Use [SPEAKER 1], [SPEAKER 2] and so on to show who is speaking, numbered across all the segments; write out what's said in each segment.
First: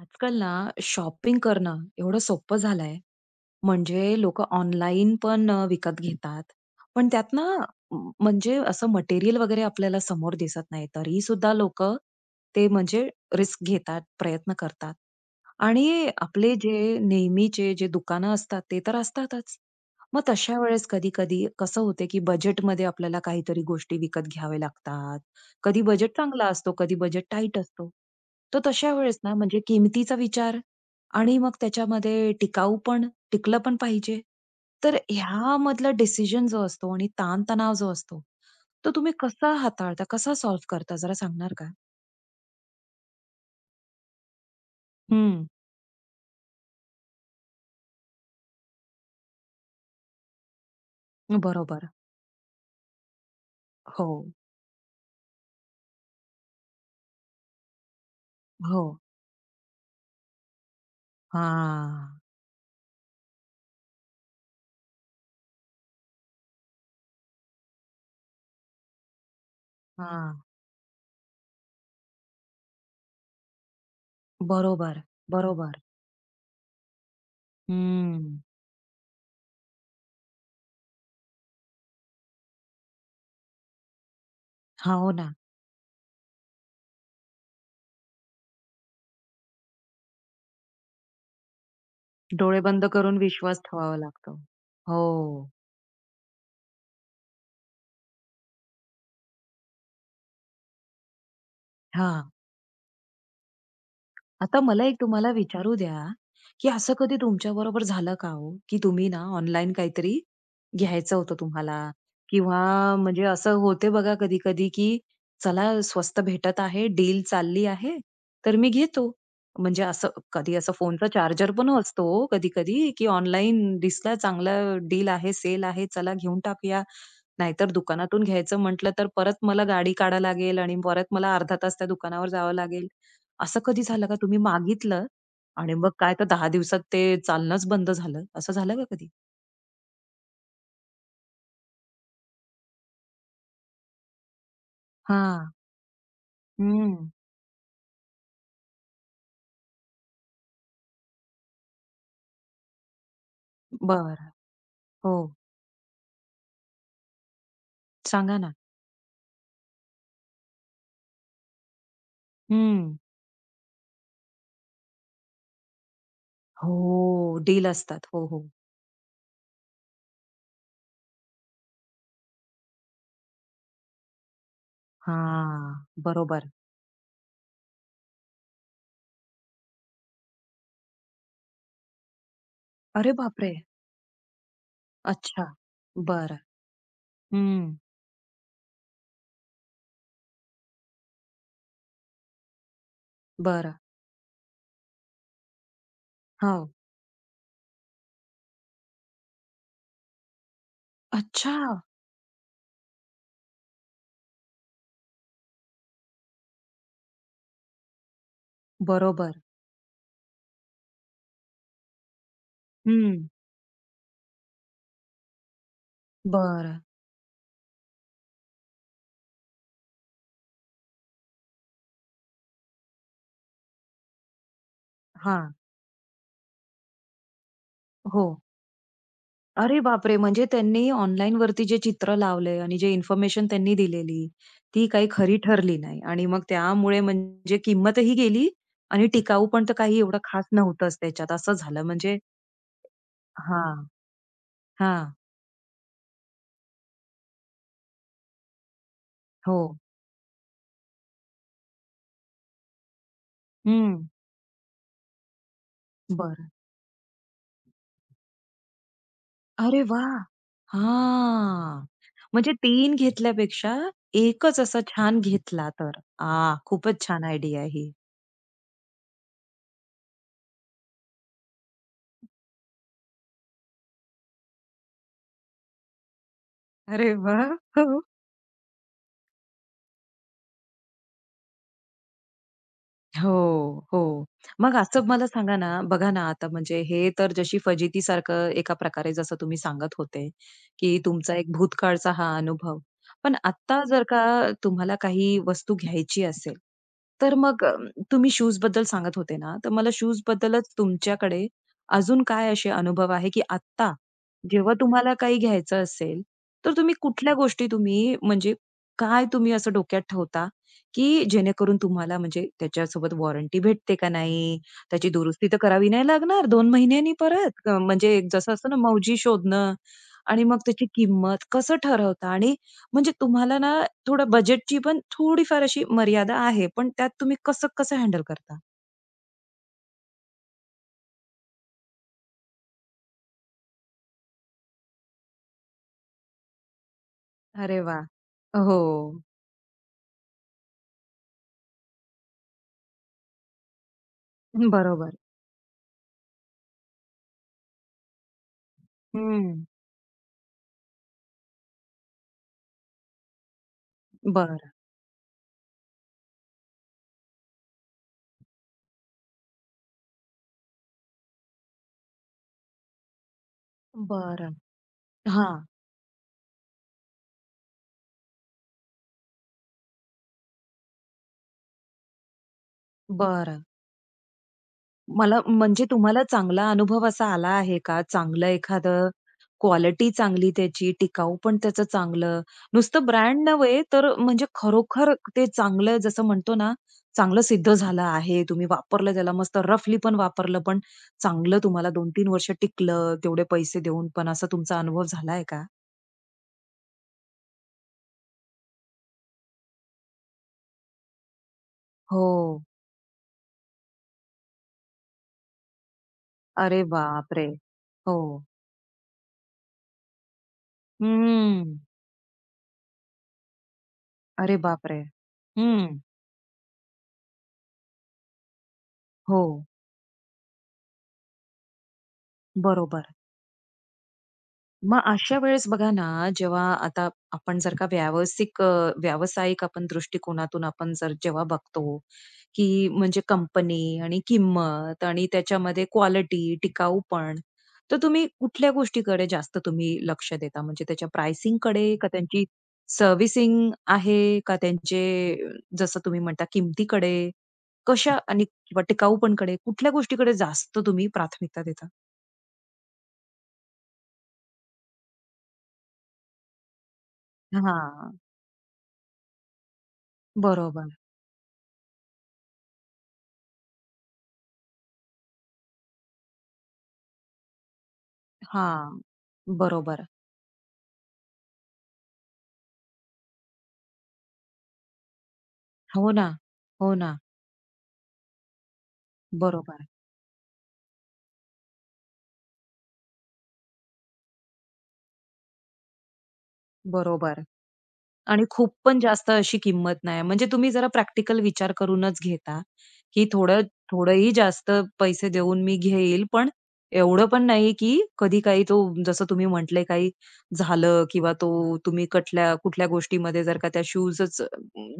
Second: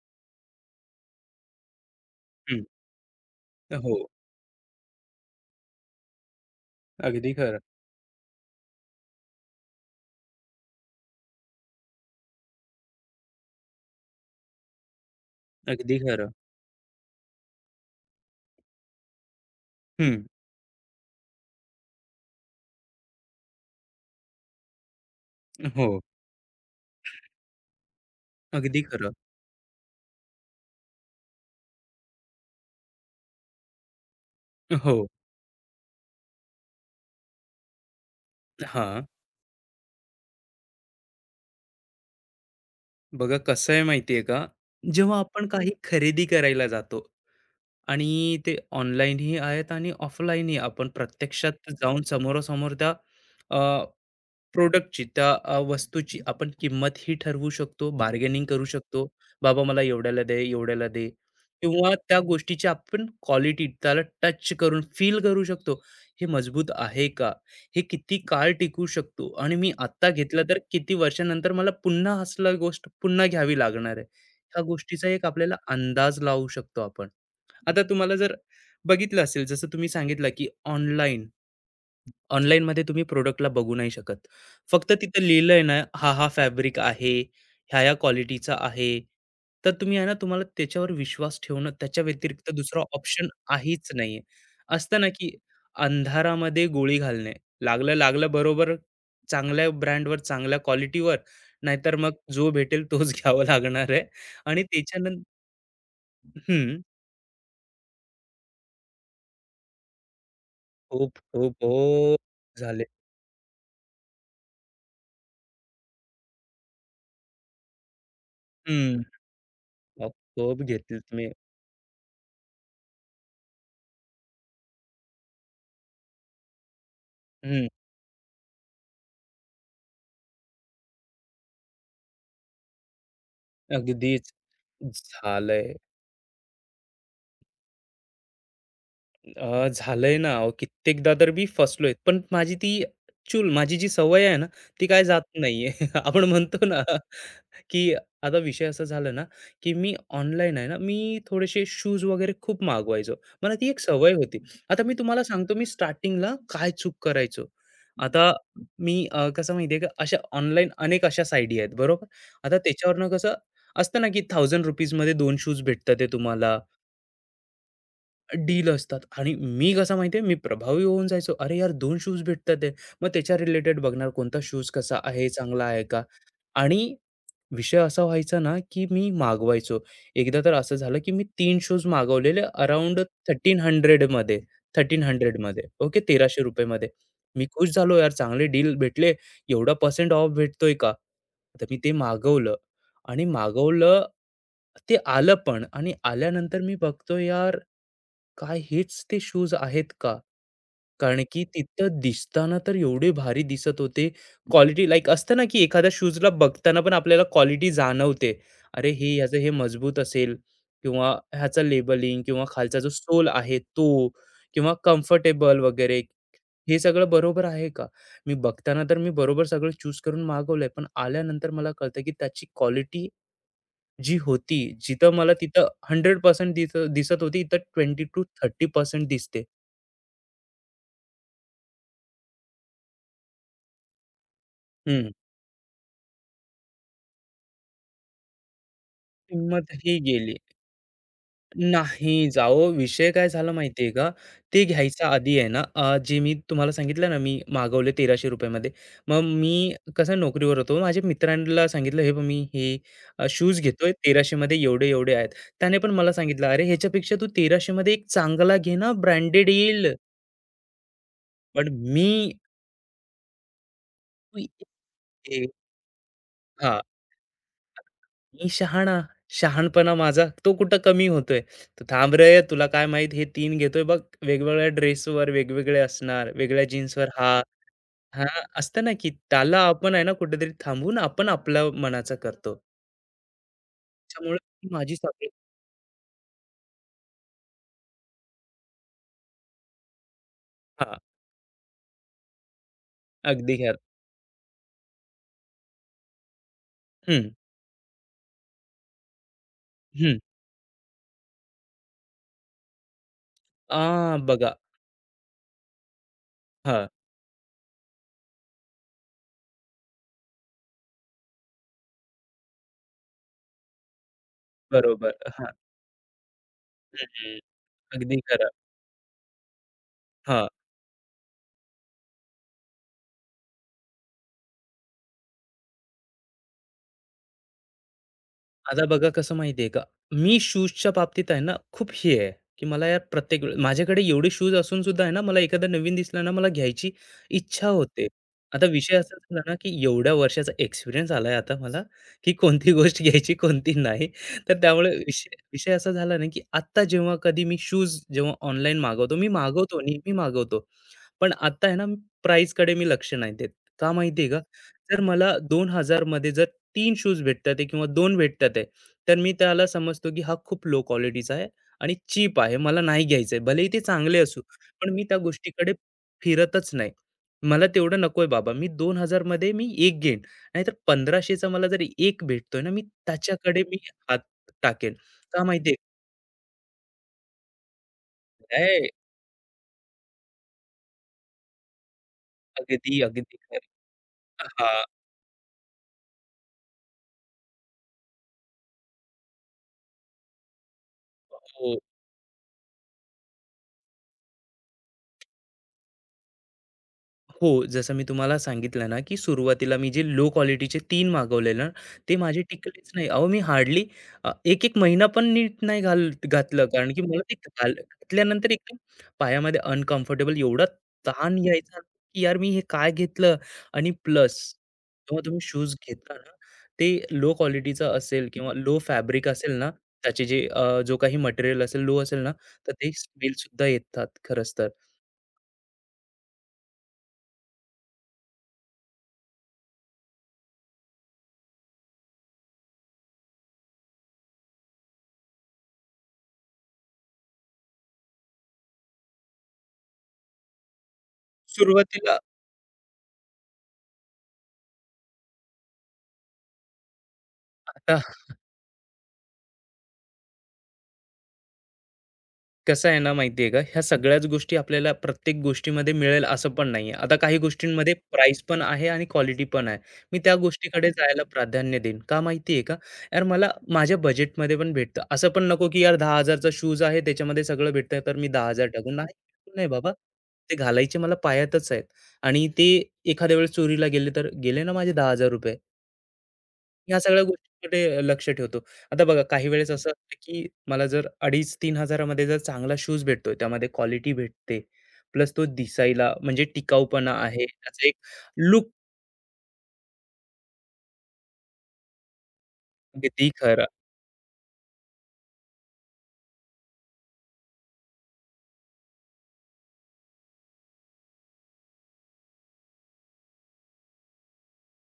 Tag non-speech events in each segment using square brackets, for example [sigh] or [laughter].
[SPEAKER 1] आजकाल ना शॉपिंग करणं एवढं सोपं
[SPEAKER 2] हं.
[SPEAKER 1] झालंय.
[SPEAKER 2] हो.
[SPEAKER 1] म्हणजे लोक ऑनलाईन पण विकत घेतात. पण
[SPEAKER 2] अगदी
[SPEAKER 1] त्यात ना
[SPEAKER 2] खरं,
[SPEAKER 1] म्हणजे असं मटेरियल वगैरे आपल्याला समोर दिसत नाही. तरी सुद्धा लोक ते म्हणजे रिस्क घेतात, प्रयत्न करतात.
[SPEAKER 2] अगदी
[SPEAKER 1] आणि
[SPEAKER 2] खरं.
[SPEAKER 1] आपले जे नेहमीचे जे दुकानं असतात ते तर असतातच. मग
[SPEAKER 2] हं.
[SPEAKER 1] तशा वेळेस कधी-कधी कसं होते, की बजेटमध्ये आपल्याला काहीतरी गोष्टी विकत घ्यावे लागतात. कधी
[SPEAKER 2] हो.
[SPEAKER 1] बजेट चांगला असतो, कधी बजेट टाईट असतो. तर
[SPEAKER 2] अगदी
[SPEAKER 1] तशा
[SPEAKER 2] खरं.
[SPEAKER 1] वेळेस ना म्हणजे किमतीचा विचार आणि मग त्याच्यामध्ये टिकाऊ पण टिकलं पण पाहिजे. तर
[SPEAKER 2] हो.
[SPEAKER 1] ह्यामधला डिसिजन जो असतो आणि ताण जो असतो, तो
[SPEAKER 2] हां.
[SPEAKER 1] तुम्ही कसा हाताळता? कसा सॉल्व्ह करता? जरा सांगणार का?
[SPEAKER 2] बघा कसं आहे माहिती का, जेव्हा आपण
[SPEAKER 1] हं.
[SPEAKER 2] काही खरेदी करायला जातो आणि ते ऑनलाईनही आहेत आणि ऑफलाईनही आपण प्रत्यक्षात
[SPEAKER 1] बरोबर.
[SPEAKER 2] जाऊन समोरासमोर त्या
[SPEAKER 1] हो,
[SPEAKER 2] प्रॉडक्टची त्या वस्तूची आपण किंमत ही ठरवू शकतो, बार्गेनिंग करू
[SPEAKER 1] हो.
[SPEAKER 2] शकतो. "बाबा मला एवढ्याला दे, एवढ्याला दे." किंवा त्या
[SPEAKER 1] हां,
[SPEAKER 2] गोष्टीची आपण क्वालिटी त्याला टच करून फील करू शकतो. हे मजबूत आहे का? हे किती काळ टिकू शकतो? आणि मी आत्ता
[SPEAKER 1] हां.
[SPEAKER 2] घेतलं तर किती वर्षानंतर मला पुन्हा असला गोष्ट पुन्हा घ्यावी लागणार आहे. ह्या
[SPEAKER 1] बरोबर,
[SPEAKER 2] गोष्टीचा एक आपल्याला
[SPEAKER 1] बरोबर.
[SPEAKER 2] अंदाज लावू शकतो आपण. आता तुम्हाला जर
[SPEAKER 1] हं.
[SPEAKER 2] बघितलं असेल, जसं तुम्ही सांगितलं, की ऑनलाईनमध्ये तुम्ही प्रोडक्टला बघू नाही शकत. फक्त
[SPEAKER 1] हो
[SPEAKER 2] तिथं
[SPEAKER 1] ना.
[SPEAKER 2] लिहिलंय ना, हा फॅब्रिक आहे, ह्या-ह्या क्वालिटीचा आहे. तर तुम्ही आहे ना, तुम्हाला त्याच्यावर विश्वास ठेवणं त्याच्या व्यतिरिक्त
[SPEAKER 1] डोळे
[SPEAKER 2] दुसरा
[SPEAKER 1] बंद करून
[SPEAKER 2] ऑप्शन
[SPEAKER 1] विश्वास
[SPEAKER 2] आहेच
[SPEAKER 1] ठेवावा
[SPEAKER 2] नाहीये.
[SPEAKER 1] लागतो.
[SPEAKER 2] असतं ना, की
[SPEAKER 1] हो.
[SPEAKER 2] अंधारामध्ये गोळी घालणे. लागलं, लागलं बरोबर चांगल्या ब्रँडवर, चांगल्या क्वालिटीवर. नाहीतर मग
[SPEAKER 1] हां.
[SPEAKER 2] जो भेटेल तोच [laughs] घ्यावा लागणार आहे
[SPEAKER 1] आता
[SPEAKER 2] आणि
[SPEAKER 1] मला एक
[SPEAKER 2] त्याच्यानंतर
[SPEAKER 1] तुम्हाला विचारू द्या, की
[SPEAKER 2] हं.
[SPEAKER 1] असं कधी तुमच्याबरोबर झालं का हो, की तुम्ही ना ऑनलाईन काहीतरी घ्यायचं
[SPEAKER 2] खूप,
[SPEAKER 1] होतं
[SPEAKER 2] खूप.
[SPEAKER 1] तुम्हाला,
[SPEAKER 2] हो, झाले.
[SPEAKER 1] किंवा म्हणजे असं होते बघा कधी-कधी, की चला स्वस्त भेटत आहे, डील चालली आहे, तर मी
[SPEAKER 2] हं.
[SPEAKER 1] घेतो. म्हणजे असं
[SPEAKER 2] मग
[SPEAKER 1] कधी
[SPEAKER 2] खूप
[SPEAKER 1] असं
[SPEAKER 2] घेतली
[SPEAKER 1] फोनचा
[SPEAKER 2] तुम्ही.
[SPEAKER 1] चार्जर पण असतो हो कधी-कधी, की ऑनलाईन दिसला चांगला डील आहे, सेल आहे, चला घेऊन टाकूया.
[SPEAKER 2] हं.
[SPEAKER 1] नाहीतर दुकानातून घ्यायचं म्हटलं तर परत मला गाडी काढावी लागेल आणि परत मला अर्धा तास त्या दुकानावर जावं लागेल. असं कधी झालं का
[SPEAKER 2] अगदीच.
[SPEAKER 1] तुम्ही मागितलं
[SPEAKER 2] झालंय.
[SPEAKER 1] आणि मग काय तर 10 दिवसात ते चालणंच बंद झालं, असं झालं का कधी?
[SPEAKER 2] झालंय ना अहो, कित्येकदा तर मी फसलोय. पण माझी माझी जी सवय आहे ना, ती काय जात
[SPEAKER 1] हां.
[SPEAKER 2] नाहीये. [laughs] आपण म्हणतो ना,
[SPEAKER 1] हं.
[SPEAKER 2] की आता विषय असा झाला ना, की मी ऑनलाईन आहे ना, मी थोडेसे शूज वगैरे खूप मागवायचो. मला ती एक सवय
[SPEAKER 1] बरं.
[SPEAKER 2] होती. आता मी
[SPEAKER 1] हो.
[SPEAKER 2] तुम्हाला सांगतो, मी स्टार्टिंगला काय चूक करायचो. आता
[SPEAKER 1] सांगा ना.
[SPEAKER 2] मी कसं माहिती का, अशा ऑनलाईन अनेक अशा साइट आहेत, बरोबर? आता
[SPEAKER 1] हं.
[SPEAKER 2] त्याच्यावरनं कसं असतं ना, की ₹1000 मध्ये 2 शूज भेटतात आहे तुम्हाला.
[SPEAKER 1] हो. डील असतात. हो, हो.
[SPEAKER 2] डील असतात आणि मी कसं माहितीये मी प्रभावी होऊन जायचो. अरे यार दोन शूज भेटतात आहे. मग त्याच्या रिलेटेड बघणार कोणता शूज कसा आहे, चांगला
[SPEAKER 1] हां.
[SPEAKER 2] आहे का?
[SPEAKER 1] बरोबर.
[SPEAKER 2] आणि विषय असा व्हायचा ना, की मी मागवायचो. एकदा तर असं झालं, की मी तीन शूज मागवलेले अराउंड
[SPEAKER 1] अरे बापरे!
[SPEAKER 2] 1300 मध्ये 1300
[SPEAKER 1] अच्छा.
[SPEAKER 2] मध्ये ओके
[SPEAKER 1] बरं.
[SPEAKER 2] ₹1300 मध्ये. मी खुश
[SPEAKER 1] हं.
[SPEAKER 2] झालो यार चांगले डील भेटले. एवढा पर्सेंट ऑफ भेटतोय का? तर मी ते मागवलं आणि
[SPEAKER 1] बरं.
[SPEAKER 2] मागवलं ते आलं पण आणि आल्यानंतर
[SPEAKER 1] हो.
[SPEAKER 2] मी बघतो यार काय हेच ते शूज आहेत का? कारण की
[SPEAKER 1] अच्छा!
[SPEAKER 2] तिथं दिसताना तर एवढे भारी दिसत होते. क्वालिटी लाइक असतं ना, की एखाद्या शूजला बघताना पण आपल्याला क्वालिटी जाणवते. अरे, हे ह्याचं
[SPEAKER 1] बरोबर.
[SPEAKER 2] हे मजबूत असेल किंवा ह्याचं लेबलिंग किंवा खालचा जो
[SPEAKER 1] हं.
[SPEAKER 2] सोल आहे तो किंवा कम्फर्टेबल वगैरे हे
[SPEAKER 1] बरं.
[SPEAKER 2] सगळं बरोबर आहे का? मी बघताना तर मी बरोबर सगळं चूज करून मागवलंय, पण आल्यानंतर मला कळतं की त्याची क्वालिटी जी होती, जिथं मला
[SPEAKER 1] हां.
[SPEAKER 2] तिथं 100% तिथं दिसत होती, इथं
[SPEAKER 1] हो.
[SPEAKER 2] 20-30% दिसते.
[SPEAKER 1] अरे बापरे! म्हणजे त्यांनी ऑनलाईनवरती जे चित्र लावले आणि जे इन्फॉर्मेशन त्यांनी दिलेली, ती काही
[SPEAKER 2] हं.
[SPEAKER 1] खरी ठरली नाही आणि मग त्यामुळे म्हणजे किंमतही गेली आणि टिकाऊ पण
[SPEAKER 2] किंमत
[SPEAKER 1] तर
[SPEAKER 2] ही
[SPEAKER 1] काही एवढं
[SPEAKER 2] गेली.
[SPEAKER 1] खास नव्हतंच त्याच्यात, असं झालं
[SPEAKER 2] नाही,
[SPEAKER 1] म्हणजे.
[SPEAKER 2] जाओ विषय काय झाला
[SPEAKER 1] हां,
[SPEAKER 2] माहिती का? ते घ्यायच्या
[SPEAKER 1] हां.
[SPEAKER 2] आधी आहे ना, जे मी तुम्हाला सांगितलं ना, मी मागवले 1300 मध्ये. मग मी
[SPEAKER 1] हो.
[SPEAKER 2] कसं नोकरीवर होतो. माझ्या मित्रांना सांगितलं, "हे बघ, मी हे शूज घेतोय.
[SPEAKER 1] हं.
[SPEAKER 2] 1300 मध्ये एवढे-एवढे आहेत." त्याने पण मला सांगितलं,
[SPEAKER 1] बरं.
[SPEAKER 2] "अरे, ह्याच्यापेक्षा तू 1300 मध्ये एक चांगला घे ना, ब्रँडेड
[SPEAKER 1] अरे
[SPEAKER 2] येईल."
[SPEAKER 1] वाह!
[SPEAKER 2] पण
[SPEAKER 1] हां.
[SPEAKER 2] मी
[SPEAKER 1] म्हणजे 3 घेतल्यापेक्षा 1च असा छान घेतला तर. आह!
[SPEAKER 2] हां.
[SPEAKER 1] खूपच छान आयडिया ही.
[SPEAKER 2] मी शहाणा, शहाणपणा माझा तो कुठं कमी होतोय? "तू थांब रे, तुला काय माहीत हे 3 घेतोय बघ." वेगवेगळ्या ड्रेसवर वेगवेगळे असणार, वेगळ्या जीन्सवर
[SPEAKER 1] अरे
[SPEAKER 2] हा
[SPEAKER 1] वाह! हो.
[SPEAKER 2] हां, असतं ना, की त्याला आपण आहे ना कुठेतरी थांबून आपण आपल्या मनाचा करतो.
[SPEAKER 1] हो, हो.
[SPEAKER 2] त्यामुळे ही
[SPEAKER 1] मग
[SPEAKER 2] माझी
[SPEAKER 1] असं मला
[SPEAKER 2] सवय
[SPEAKER 1] सांगा ना, बघा ना आता म्हणजे हे तर जशी फजितीसारखं एका प्रकारे जसं तुम्ही सांगत होते,
[SPEAKER 2] हां,
[SPEAKER 1] की तुमचा एक भूतकाळचा हा अनुभव. पण
[SPEAKER 2] अगदी खरं.
[SPEAKER 1] आत्ता जर का तुम्हाला काही वस्तू घ्यायची असेल,
[SPEAKER 2] हं,
[SPEAKER 1] तर मग तुम्ही शूजबद्दल सांगत होते ना, तर मला
[SPEAKER 2] हं.
[SPEAKER 1] शूजबद्दलच तुमच्याकडे अजून काय असे अनुभव आहे, की आत्ता
[SPEAKER 2] आ, बघा.
[SPEAKER 1] जेव्हा तुम्हाला काही घ्यायचं असेल, तर
[SPEAKER 2] हां,
[SPEAKER 1] तुम्ही कुठल्या गोष्टी तुम्ही म्हणजे काय तुम्ही असं डोक्यात ठेवता की जेणेकरून तुम्हाला म्हणजे त्याच्यासोबत वॉरंटी भेटते का नाही? त्याची
[SPEAKER 2] बरोबर.
[SPEAKER 1] दुरुस्ती
[SPEAKER 2] हां.
[SPEAKER 1] तर करावी नाही लागणार 2
[SPEAKER 2] हं,
[SPEAKER 1] महिन्यांनी
[SPEAKER 2] हं.
[SPEAKER 1] परत म्हणजे
[SPEAKER 2] अगदी
[SPEAKER 1] एक
[SPEAKER 2] खरं.
[SPEAKER 1] जसं असतं ना मौजी शोधणं. आणि
[SPEAKER 2] हां.
[SPEAKER 1] मग त्याची किंमत कसं ठरवता? आणि म्हणजे तुम्हाला ना थोडं बजेटची पण थोडीफार अशी मर्यादा आहे, पण त्यात तुम्ही कसं-कसं हँडल करता?
[SPEAKER 2] आता बघा कसं माहितीये का, मी शूजच्या बाबतीत आहे ना, खूप हे आहे, की मला यार प्रत्येक वेळ माझ्याकडे एवढे शूज असून सुद्धा आहे ना, मला एखादा नवीन दिसला ना, मला घ्यायची इच्छा
[SPEAKER 1] अरे
[SPEAKER 2] होते.
[SPEAKER 1] वाह!
[SPEAKER 2] आता
[SPEAKER 1] हो.
[SPEAKER 2] विषय असा झाला ना, की एवढ्या वर्षाचा एक्सपिरियन्स आलाय आता मला, की कोणती गोष्ट घ्यायची, कोणती नाही. तर त्यामुळे
[SPEAKER 1] बरोबर.
[SPEAKER 2] विषय विषय असा झाला ना, की आत्ता जेव्हा कधी मी शूज जेव्हा ऑनलाईन मागवतो, मी
[SPEAKER 1] हं.
[SPEAKER 2] मागवतो, नेहमी मागवतो. पण आता आहे ना, प्राईसकडे मी लक्ष नाही देत. का माहितीये का?
[SPEAKER 1] बरं.
[SPEAKER 2] जर मला 2000 मध्ये जर तीन शूज भेटतात आहे किंवा दोन भेटतात आहे, तर मी त्याला समजतो की हा खूप लो क्वालिटीचा आहे आणि चीप आहे. मला नाही घ्यायचं आहे. भलेही ते चांगले असू,
[SPEAKER 1] बरं.
[SPEAKER 2] पण मी त्या
[SPEAKER 1] हां.
[SPEAKER 2] गोष्टीकडे फिरतच नाही. मला तेवढं नकोय बाबा. मी 2000 मध्ये मी 1 घेईन. नाहीतर 1500चा मला जरी 1 भेटतोय ना, मी त्याच्याकडे
[SPEAKER 1] बरं.
[SPEAKER 2] मी हात टाकेन.
[SPEAKER 1] मला
[SPEAKER 2] का माहिती
[SPEAKER 1] म्हणजे तुम्हाला चांगला अनुभव असा आला आहे का? चांगलं
[SPEAKER 2] काय?
[SPEAKER 1] एखादं क्वालिटी चांगली त्याची, टिकाऊ पण त्याचं चांगलं.
[SPEAKER 2] अगदी,
[SPEAKER 1] नुसतं
[SPEAKER 2] अगदी
[SPEAKER 1] ब्रँड
[SPEAKER 2] खरं.
[SPEAKER 1] नव्हे, तर म्हणजे
[SPEAKER 2] हां.
[SPEAKER 1] खरोखर ते चांगलं जसं म्हणतो ना, चांगलं सिद्ध झालं आहे. तुम्ही वापरलं त्याला मस्त रफली पण वापरलं, पण चांगलं
[SPEAKER 2] हो.
[SPEAKER 1] तुम्हाला 2-3 वर्ष टिकलं, तेवढे पैसे देऊन पण असा तुमचा अनुभव झालाय का?
[SPEAKER 2] हो, जसं मी तुम्हाला सांगितलं ना, की सुरुवातीला मी जे लो क्वालिटीचे तीन मागवले ना, ते माझे
[SPEAKER 1] हो.
[SPEAKER 2] टिकलेच नाही. अहो, मी हार्डली एक-एक 1 महिना पण नीट नाही घातलं.
[SPEAKER 1] अरे
[SPEAKER 2] कारण की मला ते
[SPEAKER 1] बापरे!
[SPEAKER 2] घाल
[SPEAKER 1] हो.
[SPEAKER 2] घातल्यानंतर एकदम पायामध्ये अनकम्फर्टेबल एवढा ताण
[SPEAKER 1] हम्म.
[SPEAKER 2] यायचा, की यार मी हे काय घेतलं? आणि प्लस
[SPEAKER 1] अरे बापरे!
[SPEAKER 2] जेव्हा तुम्ही शूज
[SPEAKER 1] हं.
[SPEAKER 2] घेता ना, ते लो क्वालिटीचं असेल किंवा लो फॅब्रिक
[SPEAKER 1] हो.
[SPEAKER 2] असेल ना, त्याचे जो काही मटेरियल असेल, लो असेल ना, तर ते
[SPEAKER 1] बरोबर.
[SPEAKER 2] स्मेलसुद्धा येतात खरंच तर.
[SPEAKER 1] मग अशा वेळेस बघा ना, जेव्हा आता आपण जर का व्यावसायिक आपण दृष्टिकोनातून आपण जर जेव्हा बघतो, की म्हणजे कंपनी आणि किंमत आणि त्याच्यामध्ये क्वालिटी, टिकाऊपण. तर तुम्ही कुठल्या गोष्टीकडे जास्त तुम्ही लक्ष देता? म्हणजे त्याच्या प्राइसिंगकडे का
[SPEAKER 2] सुरुवातीला
[SPEAKER 1] त्यांची सर्व्हिसिंग आहे? का त्यांचे अ, जसं तुम्ही म्हणता किमतीकडे?
[SPEAKER 2] [laughs]
[SPEAKER 1] कशा आणि किंवा टिकाऊपणकडे कुठल्या गोष्टीकडे जास्त तुम्ही प्राथमिकता देता?
[SPEAKER 2] कसं आहे ना माहिती आहे का, ह्या सगळ्याच गोष्टी आपल्याला प्रत्येक गोष्टीमध्ये मिळेल असं पण नाही आहे. आता काही गोष्टींमध्ये
[SPEAKER 1] हां,
[SPEAKER 2] प्राईस पण आहे आणि क्वालिटी पण आहे. मी त्या
[SPEAKER 1] बरोबर.
[SPEAKER 2] गोष्टीकडे जायला प्राधान्य देईन. का माहिती आहे का? यार मला माझ्या बजेटमध्ये पण भेटतं. असं पण नको की यार 10,000 चा शूज आहे त्याच्यामध्ये सगळं भेटतं तर मी 10,000 टाकू.
[SPEAKER 1] हां,
[SPEAKER 2] नाही, नाही बाबा.
[SPEAKER 1] बरोबर.
[SPEAKER 2] ते घालायचे मला पायातच आहेत आणि ते एखाद्या वेळेस चोरीला गेले तर गेले ना माझे ₹10,000
[SPEAKER 1] हो ना, हो
[SPEAKER 2] ह्या
[SPEAKER 1] ना.
[SPEAKER 2] सगळ्या गोष्टींकडे लक्ष ठेवतो. आता बघा काही वेळेस हं.
[SPEAKER 1] बरोबर,
[SPEAKER 2] असं असतं, की मला जर 2500 तीन मध्ये जर चांगला शूज भेटतोय, त्यामध्ये क्वालिटी भेटते. प्लस तो दिसायला म्हणजे टिकाऊपणा
[SPEAKER 1] बरोबर.
[SPEAKER 2] आहे, त्याचा एक
[SPEAKER 1] आणि
[SPEAKER 2] लूक
[SPEAKER 1] खूप पण जास्त अशी किंमत नाही. म्हणजे तुम्ही जरा प्रॅक्टिकल विचार करूनच घेता, की
[SPEAKER 2] अगदी
[SPEAKER 1] थोडं थोडंही जास्त पैसे देऊन मी घेईल, पण एवढं पण नाही, की कधी काही तो जसं तुम्ही म्हटले काही झालं किंवा तो तुम्ही कटल्या कुठल्या गोष्टीमध्ये जर का त्या शूजच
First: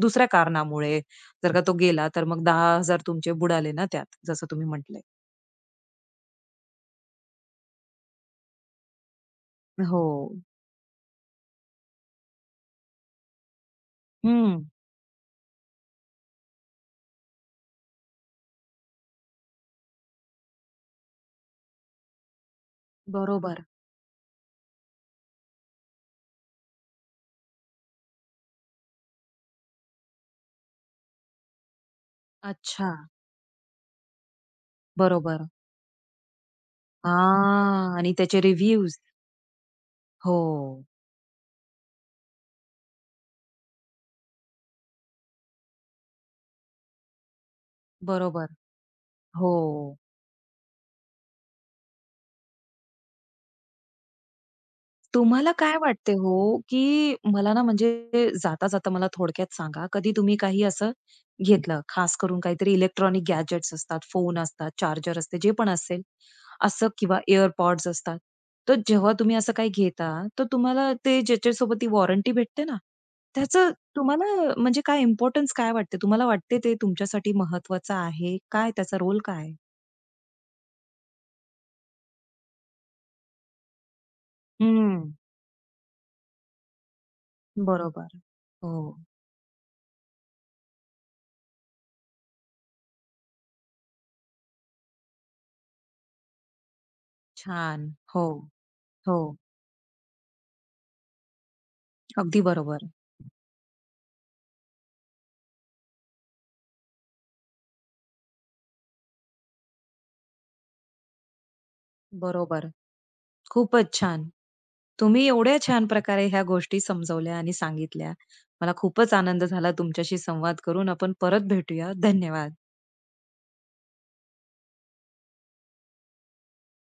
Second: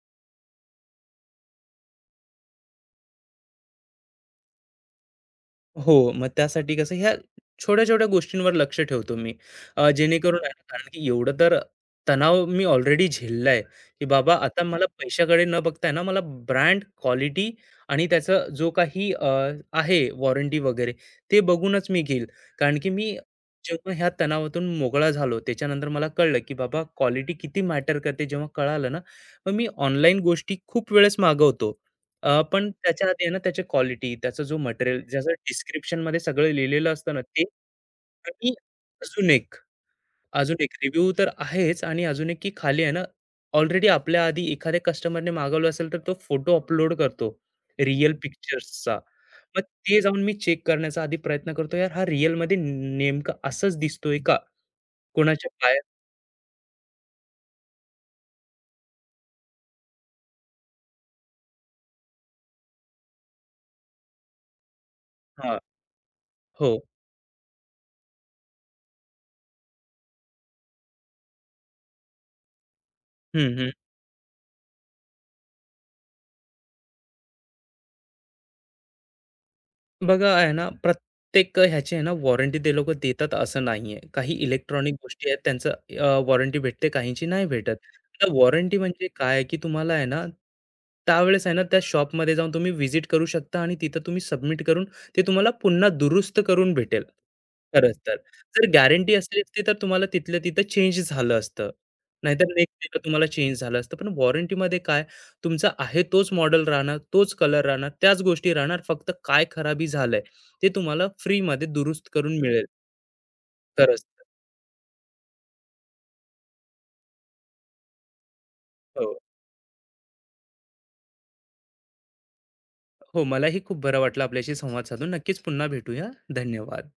[SPEAKER 1] दुसऱ्या कारणामुळे जर का तो गेला, तर मग 10,000 तुमचे बुडाले ना त्यात, जसं तुम्ही म्हटले.
[SPEAKER 2] हो, मग त्यासाठी कसं ह्या छोट्या-छोट्या गोष्टींवर लक्ष ठेवतो मी.
[SPEAKER 1] हो.
[SPEAKER 2] जेणेकरून आहे ना, कारण की एवढं तर तणाव मी ऑलरेडी झेललाय, की बाबा आता
[SPEAKER 1] हं.
[SPEAKER 2] मला पैशाकडे न बघता आहे ना, मला ब्रँड, क्वालिटी आणि त्याचा आहे वॉरंटी वगैरे ते बघूनच मी घेईल. कारण की मी
[SPEAKER 1] बरोबर.
[SPEAKER 2] जेव्हा ह्या तणावातून मोकळा झालो, त्याच्यानंतर मला कळलं, की बाबा क्वालिटी किती मॅटर करते. जेव्हा कळालं ना, मग मी ऑनलाईन गोष्टी खूप वेळेस मागवतो. पण
[SPEAKER 1] अच्छा.
[SPEAKER 2] त्याच्या आधी आहे ना, त्याची क्वालिटी, त्याचा जो मटेरियल, ज्याचं
[SPEAKER 1] बरोबर.
[SPEAKER 2] डिस्क्रिप्शनमध्ये सगळं लिहिलेलं
[SPEAKER 1] आ,
[SPEAKER 2] असतं ना ते
[SPEAKER 1] आणि त्याचे
[SPEAKER 2] आणि
[SPEAKER 1] रिव्ह्यूज.
[SPEAKER 2] अजून एक
[SPEAKER 1] हो.
[SPEAKER 2] अजून एक रिव्ह्यू तर आहेच आणि अजून एक की खाली आहे ना, ऑलरेडी आपल्या आधी एखाद्या कस्टमरने मागवलं असेल, तर तो फोटो अपलोड करतो रिअल
[SPEAKER 1] बरोबर.
[SPEAKER 2] पिक्चर्सचा.
[SPEAKER 1] हो.
[SPEAKER 2] मग ते जाऊन मी चेक करण्याचा आधी प्रयत्न करतो, यार हा रिअलमध्ये नेमकं असंच दिसतोय का? कोणाच्या
[SPEAKER 1] तुम्हाला काय
[SPEAKER 2] पायात
[SPEAKER 1] वाटते हो, की मला ना म्हणजे जाता-जाता मला थोडक्यात सांगा, कधी तुम्ही काही असं घेतलं, खास करून काहीतरी इलेक्ट्रॉनिक गॅजेट्स असतात, फोन असतात, चार्जर असते, जे
[SPEAKER 2] हां.
[SPEAKER 1] पण असेल,
[SPEAKER 2] हो.
[SPEAKER 1] असं किंवा एअरपॉड्स असतात. तर जेव्हा तुम्ही असं काही घेता, तर तुम्हाला ते ज्याच्यासोबत ती वॉरंटी भेटते ना,
[SPEAKER 2] हं,
[SPEAKER 1] त्याचं
[SPEAKER 2] हं.
[SPEAKER 1] तुम्हाला म्हणजे काय इम्पोर्टन्स काय वाटते? तुम्हाला वाटते ते तुमच्यासाठी महत्वाचं आहे? काय त्याचा रोल काय?
[SPEAKER 2] बघा आहे ना, प्रत्येक ह्याची आहे ना वॉरंटी ते लोकं देतात असं नाहीये. काही इलेक्ट्रॉनिक
[SPEAKER 1] हं,
[SPEAKER 2] गोष्टी आहेत त्यांचं वॉरंटी भेटते, काहींची नाही भेटत.
[SPEAKER 1] बरोबर.
[SPEAKER 2] आता वॉरंटी
[SPEAKER 1] हो,
[SPEAKER 2] म्हणजे काय, आहे की तुम्हाला आहे ना, त्यावेळेस आहे ना त्या शॉपमध्ये जाऊन तुम्ही व्हिजिट करू शकता आणि तिथं तुम्ही सबमिट करून ते तुम्हाला पुन्हा दुरुस्त करून भेटेल.
[SPEAKER 1] छान.
[SPEAKER 2] खरंच तर.
[SPEAKER 1] हो,
[SPEAKER 2] जर गॅरंटी
[SPEAKER 1] हो.
[SPEAKER 2] असली असती तर तुम्हाला तिथल्या तिथं चेंज झालं असतं.
[SPEAKER 1] अगदी
[SPEAKER 2] नाहीतर
[SPEAKER 1] बरोबर,
[SPEAKER 2] नेक्स्ट तुम्हाला चेंज झालं असतं. पण वॉरंटीमध्ये काय तुमचा आहे तोच मॉडेल राहणार, तोच कलर राहणार, त्याच गोष्टी राहणार. फक्त काय खराबी झालंय, ते तुम्हाला फ्रीमध्ये दुरुस्त करून मिळेल.
[SPEAKER 1] बरोबर. खूपच
[SPEAKER 2] खरंच
[SPEAKER 1] छान. तुम्ही एवढ्या छान प्रकारे ह्या गोष्टी समजवल्या आणि सांगितल्या. मला खूपच
[SPEAKER 2] हो.
[SPEAKER 1] आनंद झाला तुमच्याशी संवाद करून. आपण परत भेटूया. धन्यवाद.
[SPEAKER 2] हो, मलाही खूप बरं वाटलं आपल्याशी संवाद साधून. नक्कीच पुन्हा भेटूया. धन्यवाद.